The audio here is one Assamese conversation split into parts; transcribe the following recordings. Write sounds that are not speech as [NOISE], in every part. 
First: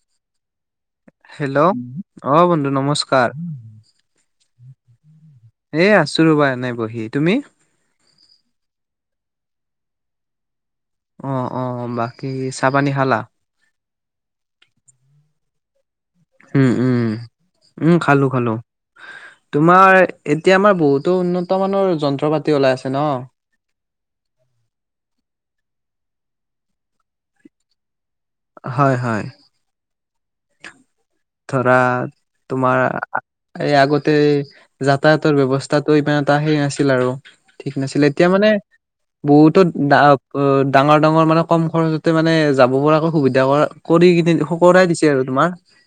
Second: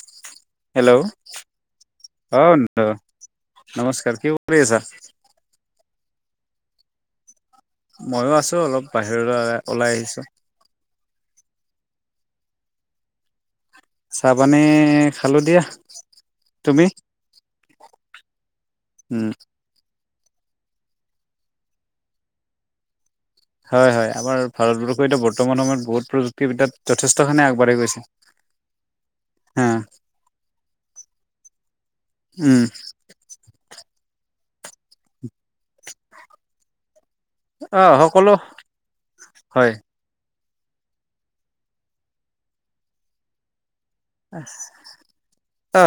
[INAUDIBLE] হেলৌ, হেল্ল' অ বন্ধু [UNINTELLIGIBLE] নমস্কাৰ নমস্কাৰ, কি কৰি আছা? এ আছো ৰ'বা এনে বহি, তুমি? মইও আছো অলপ বাহিৰলৈ ওলাই আহিছো। অ, অ বাকী চাহ পানী খালা? চাহ পানী খালো দিয়া। উম, তুমি উম, উম খালো খালো। উম তোমাৰ এতিয়া আমাৰ বহুতো উন্নত মানৰ যন্ত্ৰ-পাতি ওলাই আছে ন? হয়, হয়, আমাৰ ভাৰতবৰ্ষ এতিয়া বৰ্তমান সময়ত বহুত প্ৰযুক্তি বিদ্যাত যথেষ্টখিনি আগবাঢ়ি গৈছে। হয় হয়। [INAUDIBLE] ধৰা উম তোমাৰ এই আগতে যাতায়াতৰ ব্যৱস্থাটো ইমান এটা সেই নাছিল আৰু ঠিক অ নাছিলে, এতিয়া সকলো মানে বহুতো হয় ডা অ, ডাঙৰ-ডাঙৰ মানে কম খৰচতে মানে যাব পৰাকৈ সুবিধা কৰা কৰি কিনে সকৰাই দিছে আৰু তোমাৰ। অ,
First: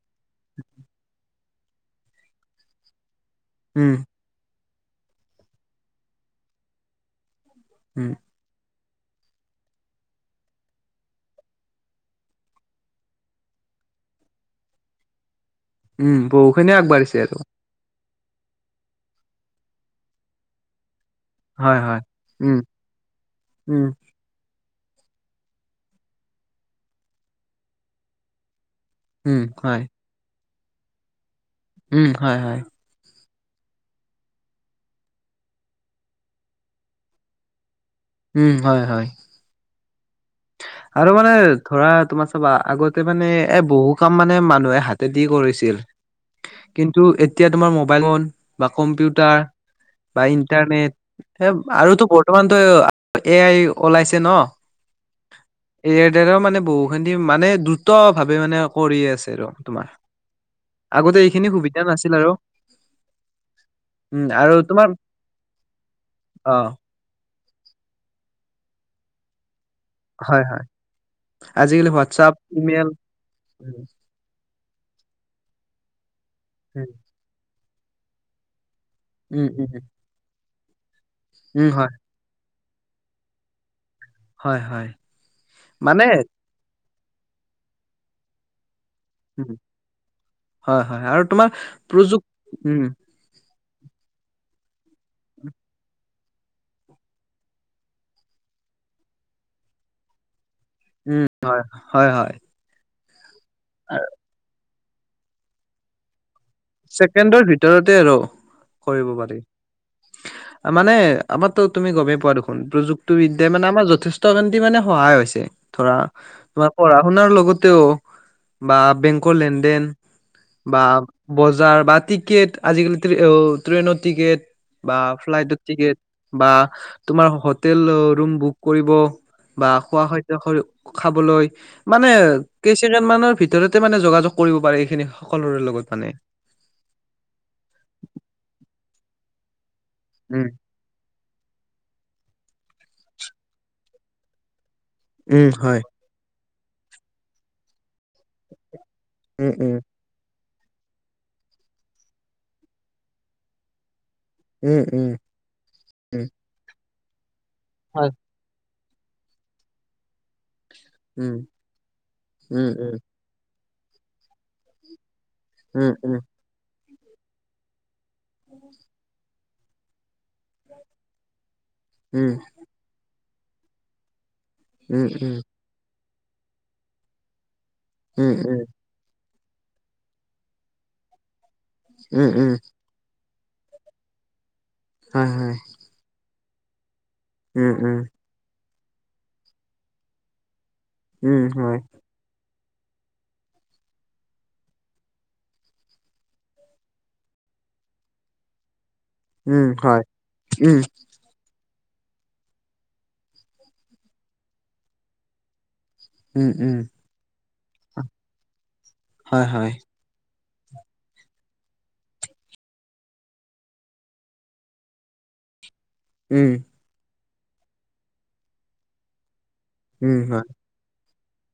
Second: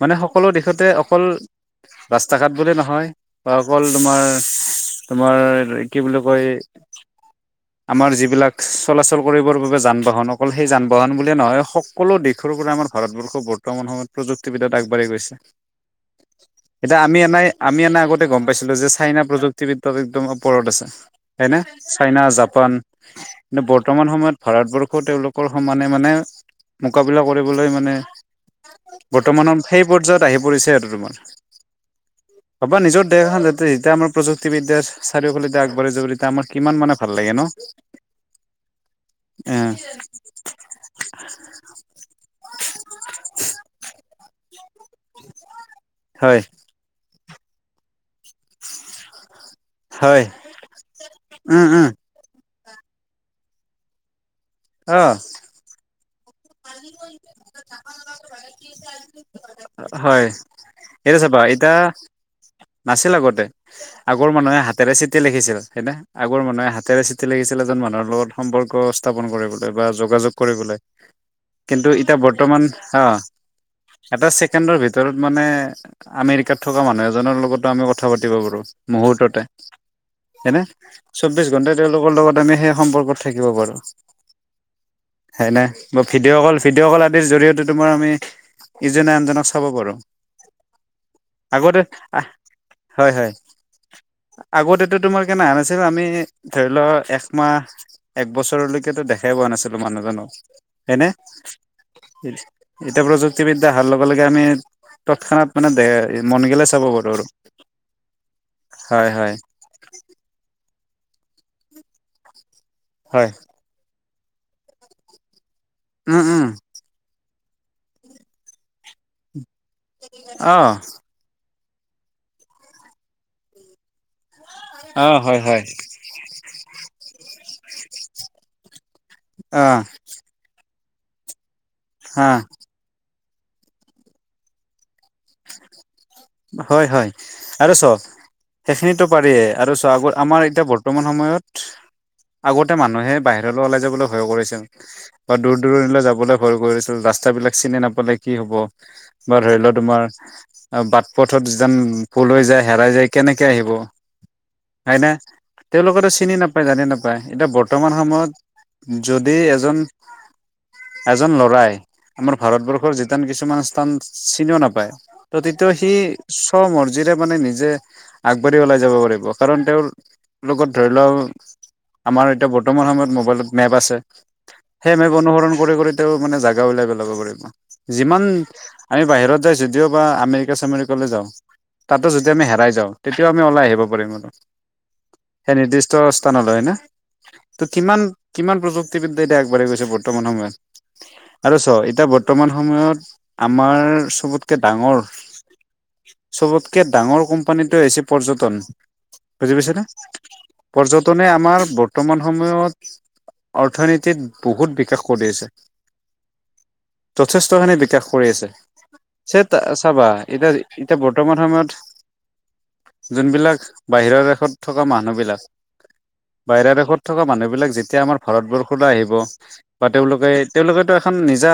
মানে সকলো দিশতে অকল ৰাস্তা-ঘাট বুলি নহয় বা অকল উম তোমাৰ, তোমাৰ কি বুলি কয় উম আমাৰ যিবিলাক চলাচল কৰিবৰ বাবে যান-বাহন অকল সেই যান-বাহন বুলিয়ে নহয় সকলো দিশ শৰো পৰা আমাৰ ভাৰতবৰ্ষ বৰ্তমান সময়ত প্ৰযুক্তি বিদ্যাত আগবাঢ়ি গৈছে। উম বহুখিনি এতিয়া আগবাঢ়িছে আমি আৰু এনাই আমি এনাই আগতে গম পাইছিলো যে চাইনা প্ৰযুক্তি বিদ্যাত একদম ওপৰত আছে। এইনে হয় হয় চাইনা, উম জাপান নু উম বৰ্তমান সময়ত ভাৰতবৰ্ষ তেওঁলোকৰ সমানে মানে কাবিলা কৰিবলৈ মানে উম বৰ্তমানন হয় সেই পৰ্যায়ত আহি পৰিছে আৰু তোমাৰ। উম হয় হয় [UNINTELLIGIBLE] নিজৰ [UNINTELLIGIBLE] তেহিতা আমাৰ প্ৰযুক্তি বিদ্যা চাৰিওফালেদি আগবাঢ়ি যাব তিতা আমাৰ কিমান মানে ভাল লাগে ন? উম, হয় হয়। [INAUDIBLE] আৰু মানে ধৰা তোমাৰ চাবা আগতে মানে এ বহু কাম মানে মানুহে হা- তেদি কৰিছিল, হয় কিন্তু এতিয়া তোমাৰ মোবাইল ৱন বা কম্পিউটাৰ হয় বা ইণ্টাৰনেট এ উম উম আৰুতো বৰ্তমানতো এ আই ওলাইছে ন'? অ এ আইৰ দ্বাৰাও মানে বহুখিনি মানে দ্ৰুত ভাৱে মানে কৰি আছে আৰু তোমাৰ। হয় এতিয়া আগতে চাবা এইখিনি এতিয়া সুবিধা নাছিল আৰু। নাছিল আগতে। উম আগৰ আৰু মানুহে তোমাৰ হাতেৰে চিঠি লিখিছিল হয়নে? আগৰ অ মানুহে হাতেৰে চি- ঠি লিখিছিল এজন মানুহৰ লগত সম্পৰ্ক স্থাপন কৰিবলৈ বা যোগাযোগ হয় হয় কৰিবলৈ। কিন্তু আজিকালি এতিয়া হোৱাটছআপ বৰ্তমান, ইমেইল হা উম এটা ছেকেণ্ডৰ ভিতৰত মানে আমেৰিকাত থকা উম মানুহ এজনৰ লগতো আমি কথা পাতিব পাৰো। মুহূৰ্ততে, উম উম হয়নে? চৌবিশ উম ঘন্টাই হয় তেওঁলোকৰ লগত আমি সেই সম্পৰ্কত থাকিব পাৰো। হয় হয় হয়নে? মানে ভিডিঅ' কল, ভিডিঅ' কল আদিৰ জৰিয়তে তোমাৰ আমি ইজনে আনজনক উম, চাব পাৰোঁ। হয় হয় আৰু তোমাৰ প্ৰযুক, উম আগতে তোমাৰ কেনে আহা নাছিল। আমি ধৰি ল একমাহ এক বছৰলৈকেতো দেখাই পোৱা নাছিলো মানুহজনক। হনে? উম হয় হয় এতিয়া প্ৰযুক্তিবিদ্যা অহাৰ আৰ লগে-লগে আমি তৎক্ষণাত মানে দে, মন গেলে চাব পাৰো আৰু ছেকেণ্ডৰ ভিতৰতে আৰু কৰিব হয় হয় পাৰি। মানে আমাৰতো তুমি গমেই পোৱা দেখোন। হয় প্ৰযুক্তিবিদ্যাই মানে আমাৰ যথে- ষ্ট মান্তি মানে সহায় হৈছে ধৰা উম উম তোমাৰ পঢ়া শুনাৰ লগতেও বা বেংকৰ লেনদেন অ বা বজাৰ বা টিকেট আজিকালি ট্ৰে, অ, ট্ৰেইনৰ টিকেট বা অ হয় ফ্লাইটৰ হয় টিকেট। বা তোমাৰ হোটেলৰ ৰুম বুক কৰিব অ বা খোৱা হ- হ, খাবলৈ। মানে হা কেইচকেণ্ড মানৰ ভিতৰতে মানে যোগাযোগ কৰিব পাৰে এইখিনি সকলোৰে লগত মানে। হয় হয় আৰু চ' সেইখিনিতো পাৰিয়ে আৰু চোৱা আগৰ আমাৰ উম, এতিয়া বৰ্তমান সময়ত আগতে মানুহে বাহিৰলৈ ওলাই যাবলৈ ভয় কৰিছিল। বা উম, দূৰ হয়, দূৰণিলৈ যাবলৈ ভয় কৰিছিল। ৰাস্তাবিলাক চিনি নাপালে কি হব? বা উম, ধৰি লোৱা উম, তোমাৰ বাট পথতন যেন ভুল যায় হেৰাই যায় কেনেকে আহিব উম, হয়নে। উম, তেওঁলোকে তো উম। চিনি নাপায় জানি নাপায় এতিয়া বৰ্তমান হয়। সময়ত যদি এজন এজন উম, লৰাই আমাৰ উম, ভাৰতবৰ্ষৰ উম, য কিছুমান স্থান চিনিও নাপায় ত তেতিয়া সি উম, উম, তেওঁৰ মৰ্জিৰে মানে নিজে আগবাঢ়ি ওলাই যাব পাৰিব কাৰণ তেওঁৰ লগত ধৰি লওক আমাৰ উম, এতিয়া বৰ্তমান সময়ত মোবাইলত মেপ আছে। সেই উম, মেপ উম, অনুসৰণ কৰি কৰি তেওঁ মানে জাগা উওঁলাই পেলাব পাৰিব যিমান উম, উম, আমি বাহিৰত যাই যদিওবা আমেৰিকা চেমেৰিকালৈ যাওঁ তাতো উম, যদি আমি উম, হেৰাই যাওঁ তেতিয়াও আমি ওলাই আহিব পাৰিম কিন্তু হয়, সেই হয়, নিৰ্দিষ্ট স্থানলৈ না ত উম, উম, কিমান কিমান প্ৰযুক্তিবিদ্যাত এতিয়া আগবাঢ়ি গৈছে বৰ্তমান উম, সময়ত। আৰু হয়, চোৱা এতিয়া বৰ্তমান সময়ত আমাৰ চবতকে ডাঙৰ চবতকে ডাঙৰ কোম্পানীটোৱে হৈছে পৰ্যটন বুজি উম, পাইছে ন হয়, উম, পৰয টনে আমাৰ বৰ্তমান সময়ত অৰ্থনীতিত বহুত বিকাশ কৰি আছে। উম, উম, যথেষ্টখিনি বিকাশ কৰি আছে হয়, চেত হয়, চাবা এতিয়া এতিয়া বৰ্তমান সময়ত যোনবিলাক বাহিৰৰ দেশত থকা মানুহবিলাক উম। বাহিৰা দেশত থকা মানুহবিলাক যেতিয়া আমাৰ ভাৰতবৰ্ষলৈ আহিব বা উম তেওঁলোকে হয় তেওঁলোকেতো এখন নিজা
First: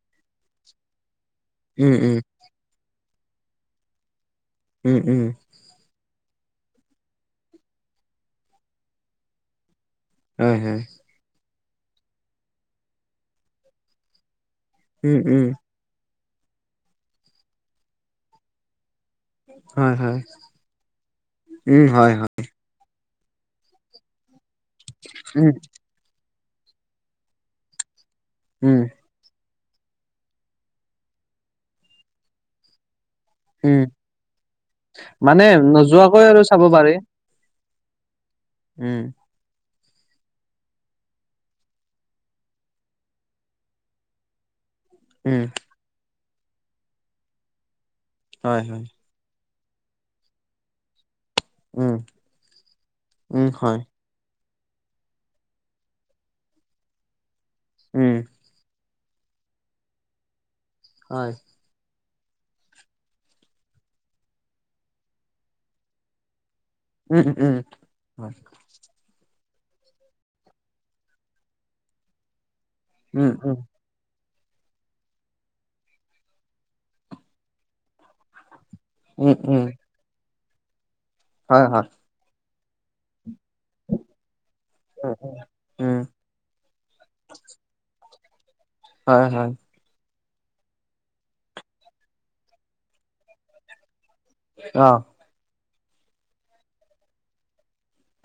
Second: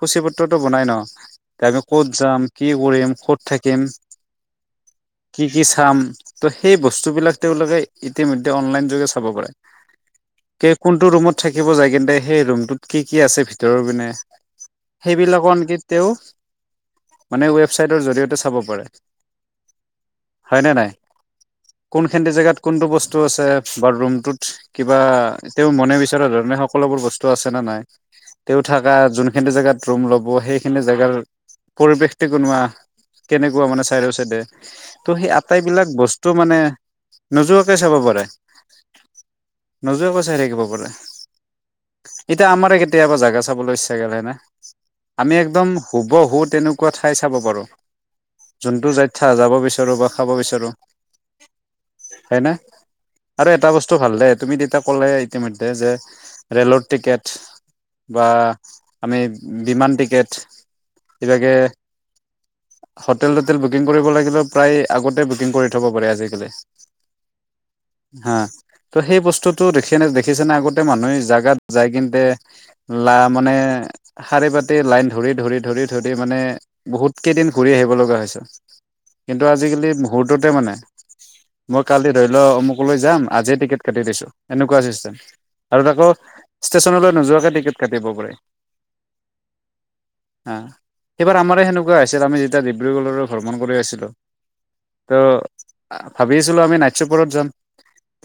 সূচীপত্ৰ ত বনাই ন যে আমি উম কত উম যাম পঢ়িম ক'ত থাকিম? উম কি কি চাম? ত' সেই বস্তুবিলাক তেওঁলোকে ইতিমধ্যে অনলাইনযোগে চাব পাৰে। হয় হয় কোনটো ৰুমত থাকিব যায় কিনে, সেই ৰুমটোত কি কি আছে ভিতৰৰ পিনে? উম উম সেইবিলাকো আনকি তেওঁ মানে ৱেবচাইটৰ জৰিয়তে চাব পাৰে। হয় নে নাই? উম হয় কোনখিনি হয় জেগাত কোনটো বস্তু আছে বা ৰুমটোত কিবা উম তেওঁ মনে বিচৰা ধৰণে হওঁক সকলোবোৰ বস্তু আছে নে নাই তেওঁ উম থকা যোনখিনি জেগাত ৰুম ল'ব সেইখিনি জেগাৰ পৰিৱেশটো কেনেকুৱা? কেনেকুৱা উম মানে চাইডে চাইডে? ত' সেই মানে আটাইবিলাক নোযোৱাকৈ বস্তু আৰু মানে চাব পাৰি নোযোৱাকে চাব পাৰে। উম নোযোৱাকৈ চাই থাকিব পাৰে। এতিয়া আমাৰে কেতিয়াবা জাগা চাবলৈ ইচ্ছা [UNINTELLIGIBLE] উম একদম হুবহু তেনেকুৱা ঠাই চাব পাৰো, হয় হয় যোনটো জা যাব বিচাৰোঁ বা খাব বিচাৰোঁ। উম হয় নে উম আৰু এটা হয় বস্তু ভাল দে। তেতিয়া ক'লে ইতিমধ্যে যে ৰে'লৰ টিকেট উম বা বিমান টিকেট হয় এইভাগে হোটেল তোটেল বুকিং কৰিব লাগিলে প্ৰায় আগতে বুকিং কৰি থব পাৰে আজিকালি। উম উম উম হয় হা ত' সেই বস্তুটো দেখিনে দেখিছেনে আগতে মানুহে জাগাত যায় কিন্তে লা উম মানে উম শাৰী পাতি লাইন ধৰি ধৰি ধৰি ধৰি মানে বহুত কেইদিন ঘূৰি আহিব লগা হৈছে উম কিন্তু উম আজিকালি মুহুৰ্ততে মানে হয় মই হয় কালি ধৰি লওঁ অমুকলৈ যাম আজিয়ে টিকেট কাটি দিছো। এনেকুৱা উম চিষ্টেম আৰু উম তাকো ষ্টেচনলৈ নোযোৱাকে টিকট কাটিব পাৰি। হয় সেইবাৰ আমাৰো সেনেকুৱা আছিল আমি যেতিয়া ডিব্ৰুগড়লৈ ভৰ্মন কৰি আছিলোঁ। অ' ত' ভাবি আছিলোঁ আমি নাইট চুপাৰত যাম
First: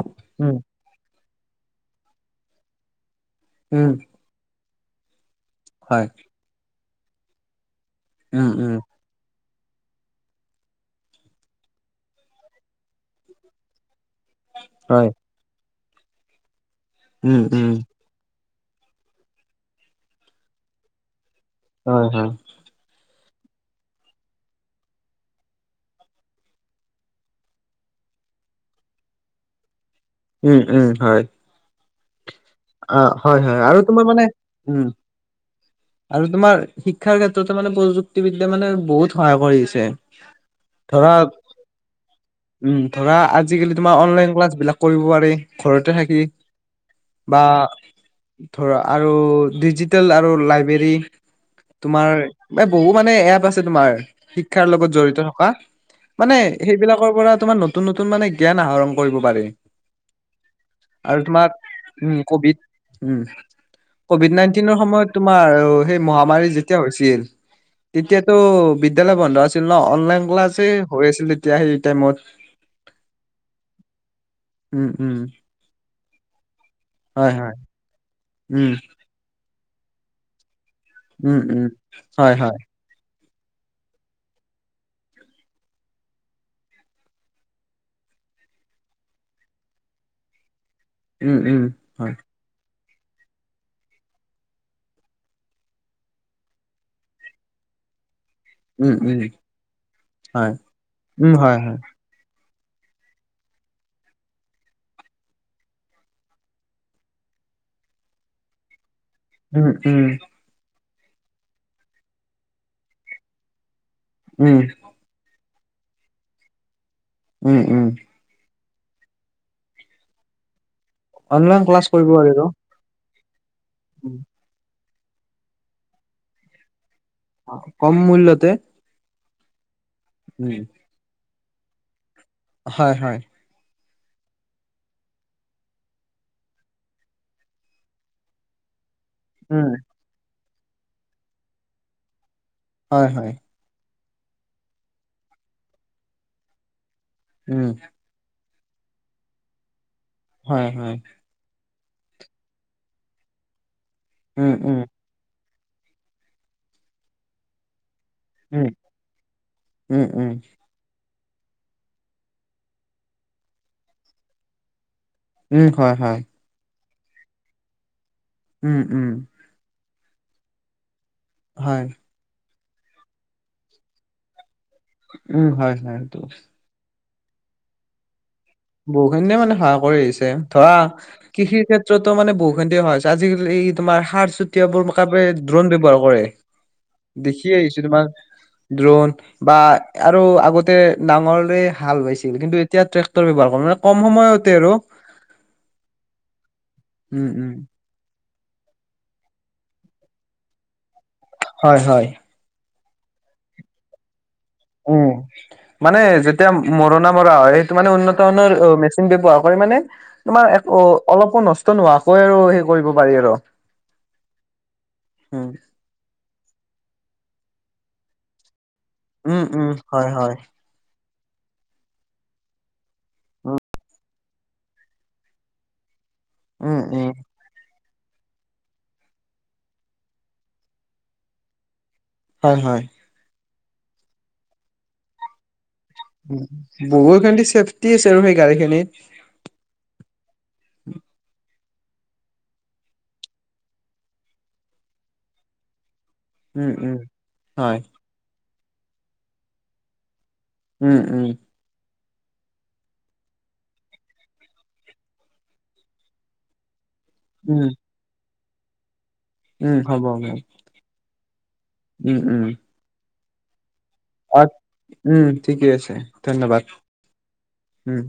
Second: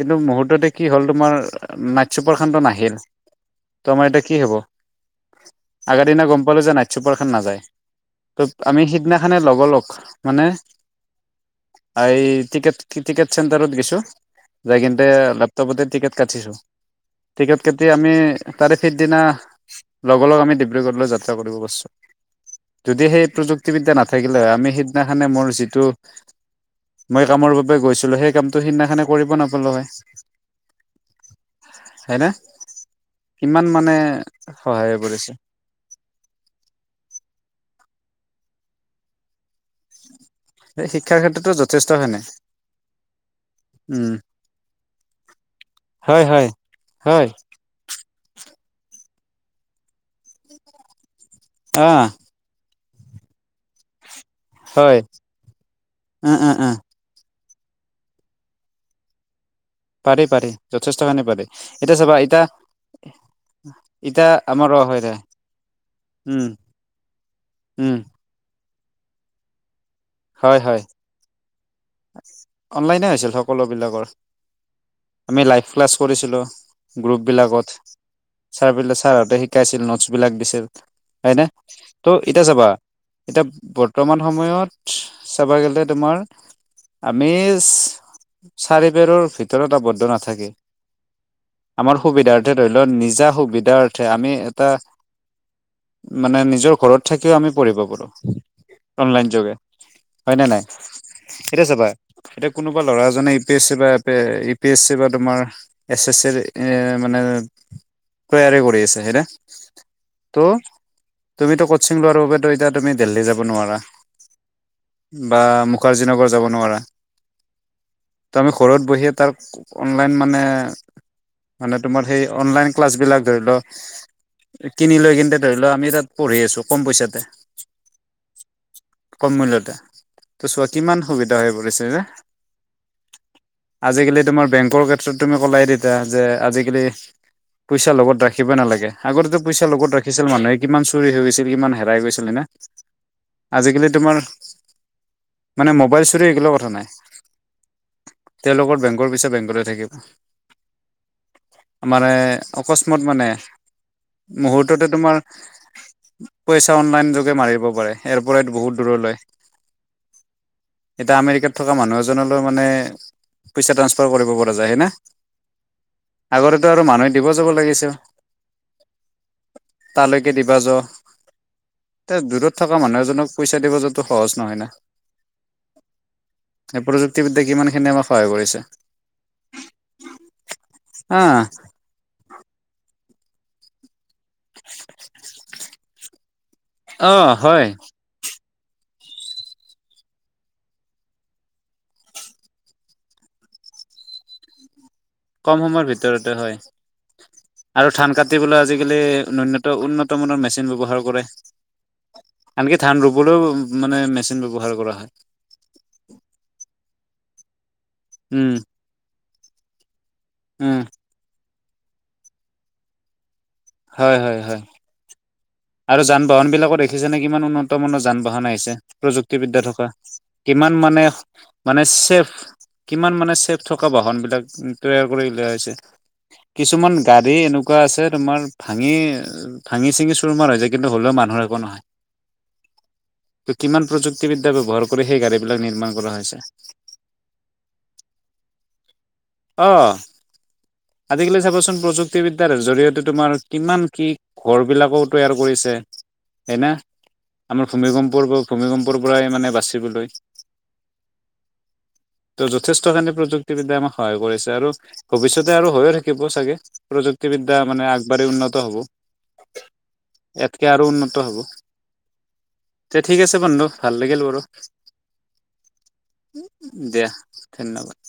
কিন্তু উম মুহূৰ্ততে কি হ'ল তোমাৰ নাইট চুপাৰখনটো নাহিল উম ত' আমাৰ এতিয়া কি হ'ব? হয় আগৰ দিনা গম পালো যে নাইট চুপাৰখান নাযায়। উম উম আমি সিদিনাখনে লগ লগ মানে এই টিকেট টিকেট চেণ্টাৰত গৈছোঁ। যাই কিন্তে হয় লেপটপতে টিকেট কাটিছো। উম টিকেট উম কাটি আমি তাৰে সিদিনা লগ লগ আমি ডিব্ৰুগড়লৈ যাত্ৰা কৰিব গৈ হা যদি সেই প্ৰযুক্তিবিদ্যা নাথাকিলে হয়, আমি সিদিনাখনে মোৰ যিটো মই কামৰ বাবে গৈছিলো, সেই কামটো সিদিনাখনে কৰিব নাপালো হয়। উম হয়। হয় নে? অ' হয় হয় আৰু তোমাৰ মানে উম সহায় কৰিছে আৰু তোমাৰ শিক্ষাৰ ক্ষেত্ৰতো মানে প্ৰযুক্তিবিদ্যা মানে বহুত সহায় কৰি আছে। শিক্ষাৰ ক্ষেত্ৰতো যথেষ্ট হয়নে ধৰা আজিকালি তোমাৰ উম অনলাইন ক্লাছ বিলাক কৰিব পাৰি ঘৰতে হয় থাকি হয় হয় বা ধৰা আৰু ডিজিটেল আৰু লাইব্ৰেৰী। অ তোমাৰ বহু মানে এপ আছে তোমাৰ। শিক্ষাৰ লগত হয় জড়িত থকা উম মানে উম উম সেইবিলাকৰ পৰা তোমাৰ ন। নতুন নতুন মানে জ্ঞান আহৰণ কৰিব পাৰি। পাৰি পাৰি যথেষ্ট‌ আৰু খিনি পাৰি। তোমাক এতিয়া চাবা উম এতিয়া কভিড উম। এতিয়া কভিড আমাৰ নাইনটিনৰ অ হয় দে সময়ত তোমাৰ সেই উম মহামাৰী যেতিয়া হৈছিল উম তেতিয়া। ত' বিদ্যালয় বন্ধ আছিল ন অনলাইন হয় ক্লাছে হয় হৈ আছিল এতিয়া সেইটো টাইমত। অনলাইনে হৈছিল সকলো বিলাকৰ উম উম আমি লাইফ। ক্লাছ কৰিছিলোঁ গ্ৰুপ হয় হয় বিলাকত চা। উম ছাৰ হতে শিকাইছিল নোটছ বিলাক দিছিল উম হয় নে উম ত' হয় এতিয়া হয় চাবা। এতিয়া বৰ্তমান সময়ত চাব গ'লে তোমাৰ। আমি চাৰি বেৰৰ ভিতৰত আৱদ্ধ নাথাকে। উম উম আমাৰ হয় সুবিধাৰ্থে ধৰি লও নিজা সুবিধাৰ অৰ্থে আমি এটা। মানে নিজৰ ঘৰত থাকিও আমি পঢ়িব পাৰো উম উম অনলাইন যোগে হয়নে হয় নাই। উম হয় এতিয়া হয় চাবা এতিয়া কোনোবা ল'ৰা এজনে এ, পি, এছ, চি, বা ইউ, পি, এছ, চি বা তোমাৰ। এছ এছ চিৰ এ মানে তৈয়াৰ কৰি আছে হয় না। উম উম। ত' তুমিটো কোচিং লোৱাৰ বাবেতো এতিয়া তুমি দেলহী যাব নোৱাৰা। উম। বা মুখাৰ্জী নগৰ যাব নোৱাৰা। উম উম। ত আমি ঘৰত বহিয়ে তাৰ অনলাইন মানে অনলাইন মানে ক্লাছ কৰিব তোমাৰ সেই পাৰিব অনলাইন। ক্লাছবিলাক ধৰি ল। উম। কিনি লৈ কিন্তু ধৰি লও আমি তাত পঢ়ি আছোঁ কম পইচাতে। কম মূল্যতে। কম মূল্যতে ত' উম চোৱা কিমান সুবিধা হৈ পৰিছে যে। হয় হয়। আজিকালি তোমাৰ বেংকৰ ক্ষেত্ৰত তুমি ক'লাই তেতিয়া যে আজিকালি। পইচা লগত ৰাখিবই নালাগে। আগতেটো উম পইচা লগত ৰাখিছিল মানুহে কিমান চুৰি হৈ গৈছিল কিমান হেৰাই গৈছিল হয় না। হয় হয়। আজিকালি তোমাৰ মানে মোবাইল চুৰি এইগিলা কথা নাই। উম। তেওঁলোকৰ বেংকৰ পইছা বেংকতে থাকিব। হয়, হয়। মানে অকস্মাত মানে উম উম মুহূৰ্ততে তোমাৰ। পইচা অনলাইন যোগে মাৰিব পাৰে ইয়াৰ পৰাই উম বহুত দূৰলৈ। উম, উম। এতিয়া আমেৰিকাত থকা মানুহ এজনলৈ মানে পইচা ট্ৰান্সফাৰ কৰিব পৰা যায় হেনে। উম, হয়, হয়। আগতেই টো আৰু মানুহে দিব যাব লাগিছে। উম, উম। তালৈকে দিবা য। হয়। তে দূৰত থকা মানুহ এজনক পইচা দিব যোৱাটো সহজ নহয় না। উম, হয়, হয়, সেইটো। এই প্ৰযুক্তিবিদ্যাই কিমান খিনি আমাক সহায় কৰিছে। বহুখিনিয়ে মানে সহায় কৰি আহিছে ধৰা আহ কৃষিৰ ক্ষেত্ৰত টো মানে বহুখিনি [UNINTELLIGIBLE] আজিকালি তোমাৰ সাৰ চ চতিয়াবৰ কাৰনে ড্ৰন ব্যৱহাৰ কৰে। অ' দেখি হয় আহিছোঁ তোমাৰ ড্ৰোন বা আৰু আগতে নাঙলৰে হাল বাইছিল কিন্তু এতিয়া ট্ৰেক টৰ ব্যৱহাৰ কৰে মানে ক'ম সময়তে আৰু। ক'ম সময়ৰ ভিতৰতে উম হয়। উম আৰু ধান কাটিবলৈ আজিকালি উন্নত-উন্নত মানৰ মেচিন ব্যৱহাৰ কৰে। হয়, হয়। আনকি ধান ৰুবলৈও মানে মেচিন ব্যৱহাৰ কৰা উম হয়। মানে যেতিয়া মৰণা মৰা হয়, সেইটো মানে উন্নত উম মানৰ মেচিন ব্যৱহাৰ মানে তোমাৰ উম অলপো নষ্ট নোহোৱাকৈ আৰু সেই কৰিব পাৰি আৰু। হয়, হয়, হয়। উম। আৰু যান বাহন বিলাকো দেখিছেনে কিমান উন্নত মানৰ যান বাহন আহিছে? উম প্ৰযুক্তিবিদ্যা উম থকা, হয় হয়। কিমান মানে মানে চেফ কিমান মানে চেফ থকা বাহন বিলাক তৈয়াৰ কৰি উলিওৱা হৈছে, উম কিছুমান উম। গাড়ী এনেক এনেকুৱা আছে তোমাৰ ভাঙি ভাঙি-চিঙি চুৰমাৰ হৈ যায়, কিন্তু হ'লেও মানুহৰ একো নহয়। হয়, হয়। ত' কিমান প্ৰযুক্তিবি্যা্য়হ কৰি সেই গাড়ী বিলাক নিৰ্মাণ কৰা হৈছে বহু [UNINTELLIGIBLE] চেফটি আছে আৰু সেই গাড়ীখিনিত। অ'। আজিকালি চাবচোন প্ৰযুক্তিবিদ্যাৰ জৰিয়তে তোমাৰ কিমান কি ঘৰ বিলাকো তৈয়াৰ কৰিছে হয় উম না, উম আমাৰ হয়। ভূমিম্পৰ্কৰ ভূমিকম্পৰ পৰাই মানে বাচিবলৈ। উম, উম। ত' যথেষ্টখিনি প্ৰযুক্তিবিদ্যায় আমাক সহায় কৰিছে আৰু ভৱিষ্যতে আৰু হৈও থাকিব চাগে প্ৰযুক্তিবিদ্যা উম মানে আগবাঢ়ি উন্নত হ'ব। উম, হ'ব। ইয়াতকে আৰু উন্নত হ'ব উম উম তে ঠিক আছে বন্ধু। ভাল লাগিল অ বাৰু উম ঠিকে আছে ধন্যবাদ। দিয়া উম ধন্যবাদ।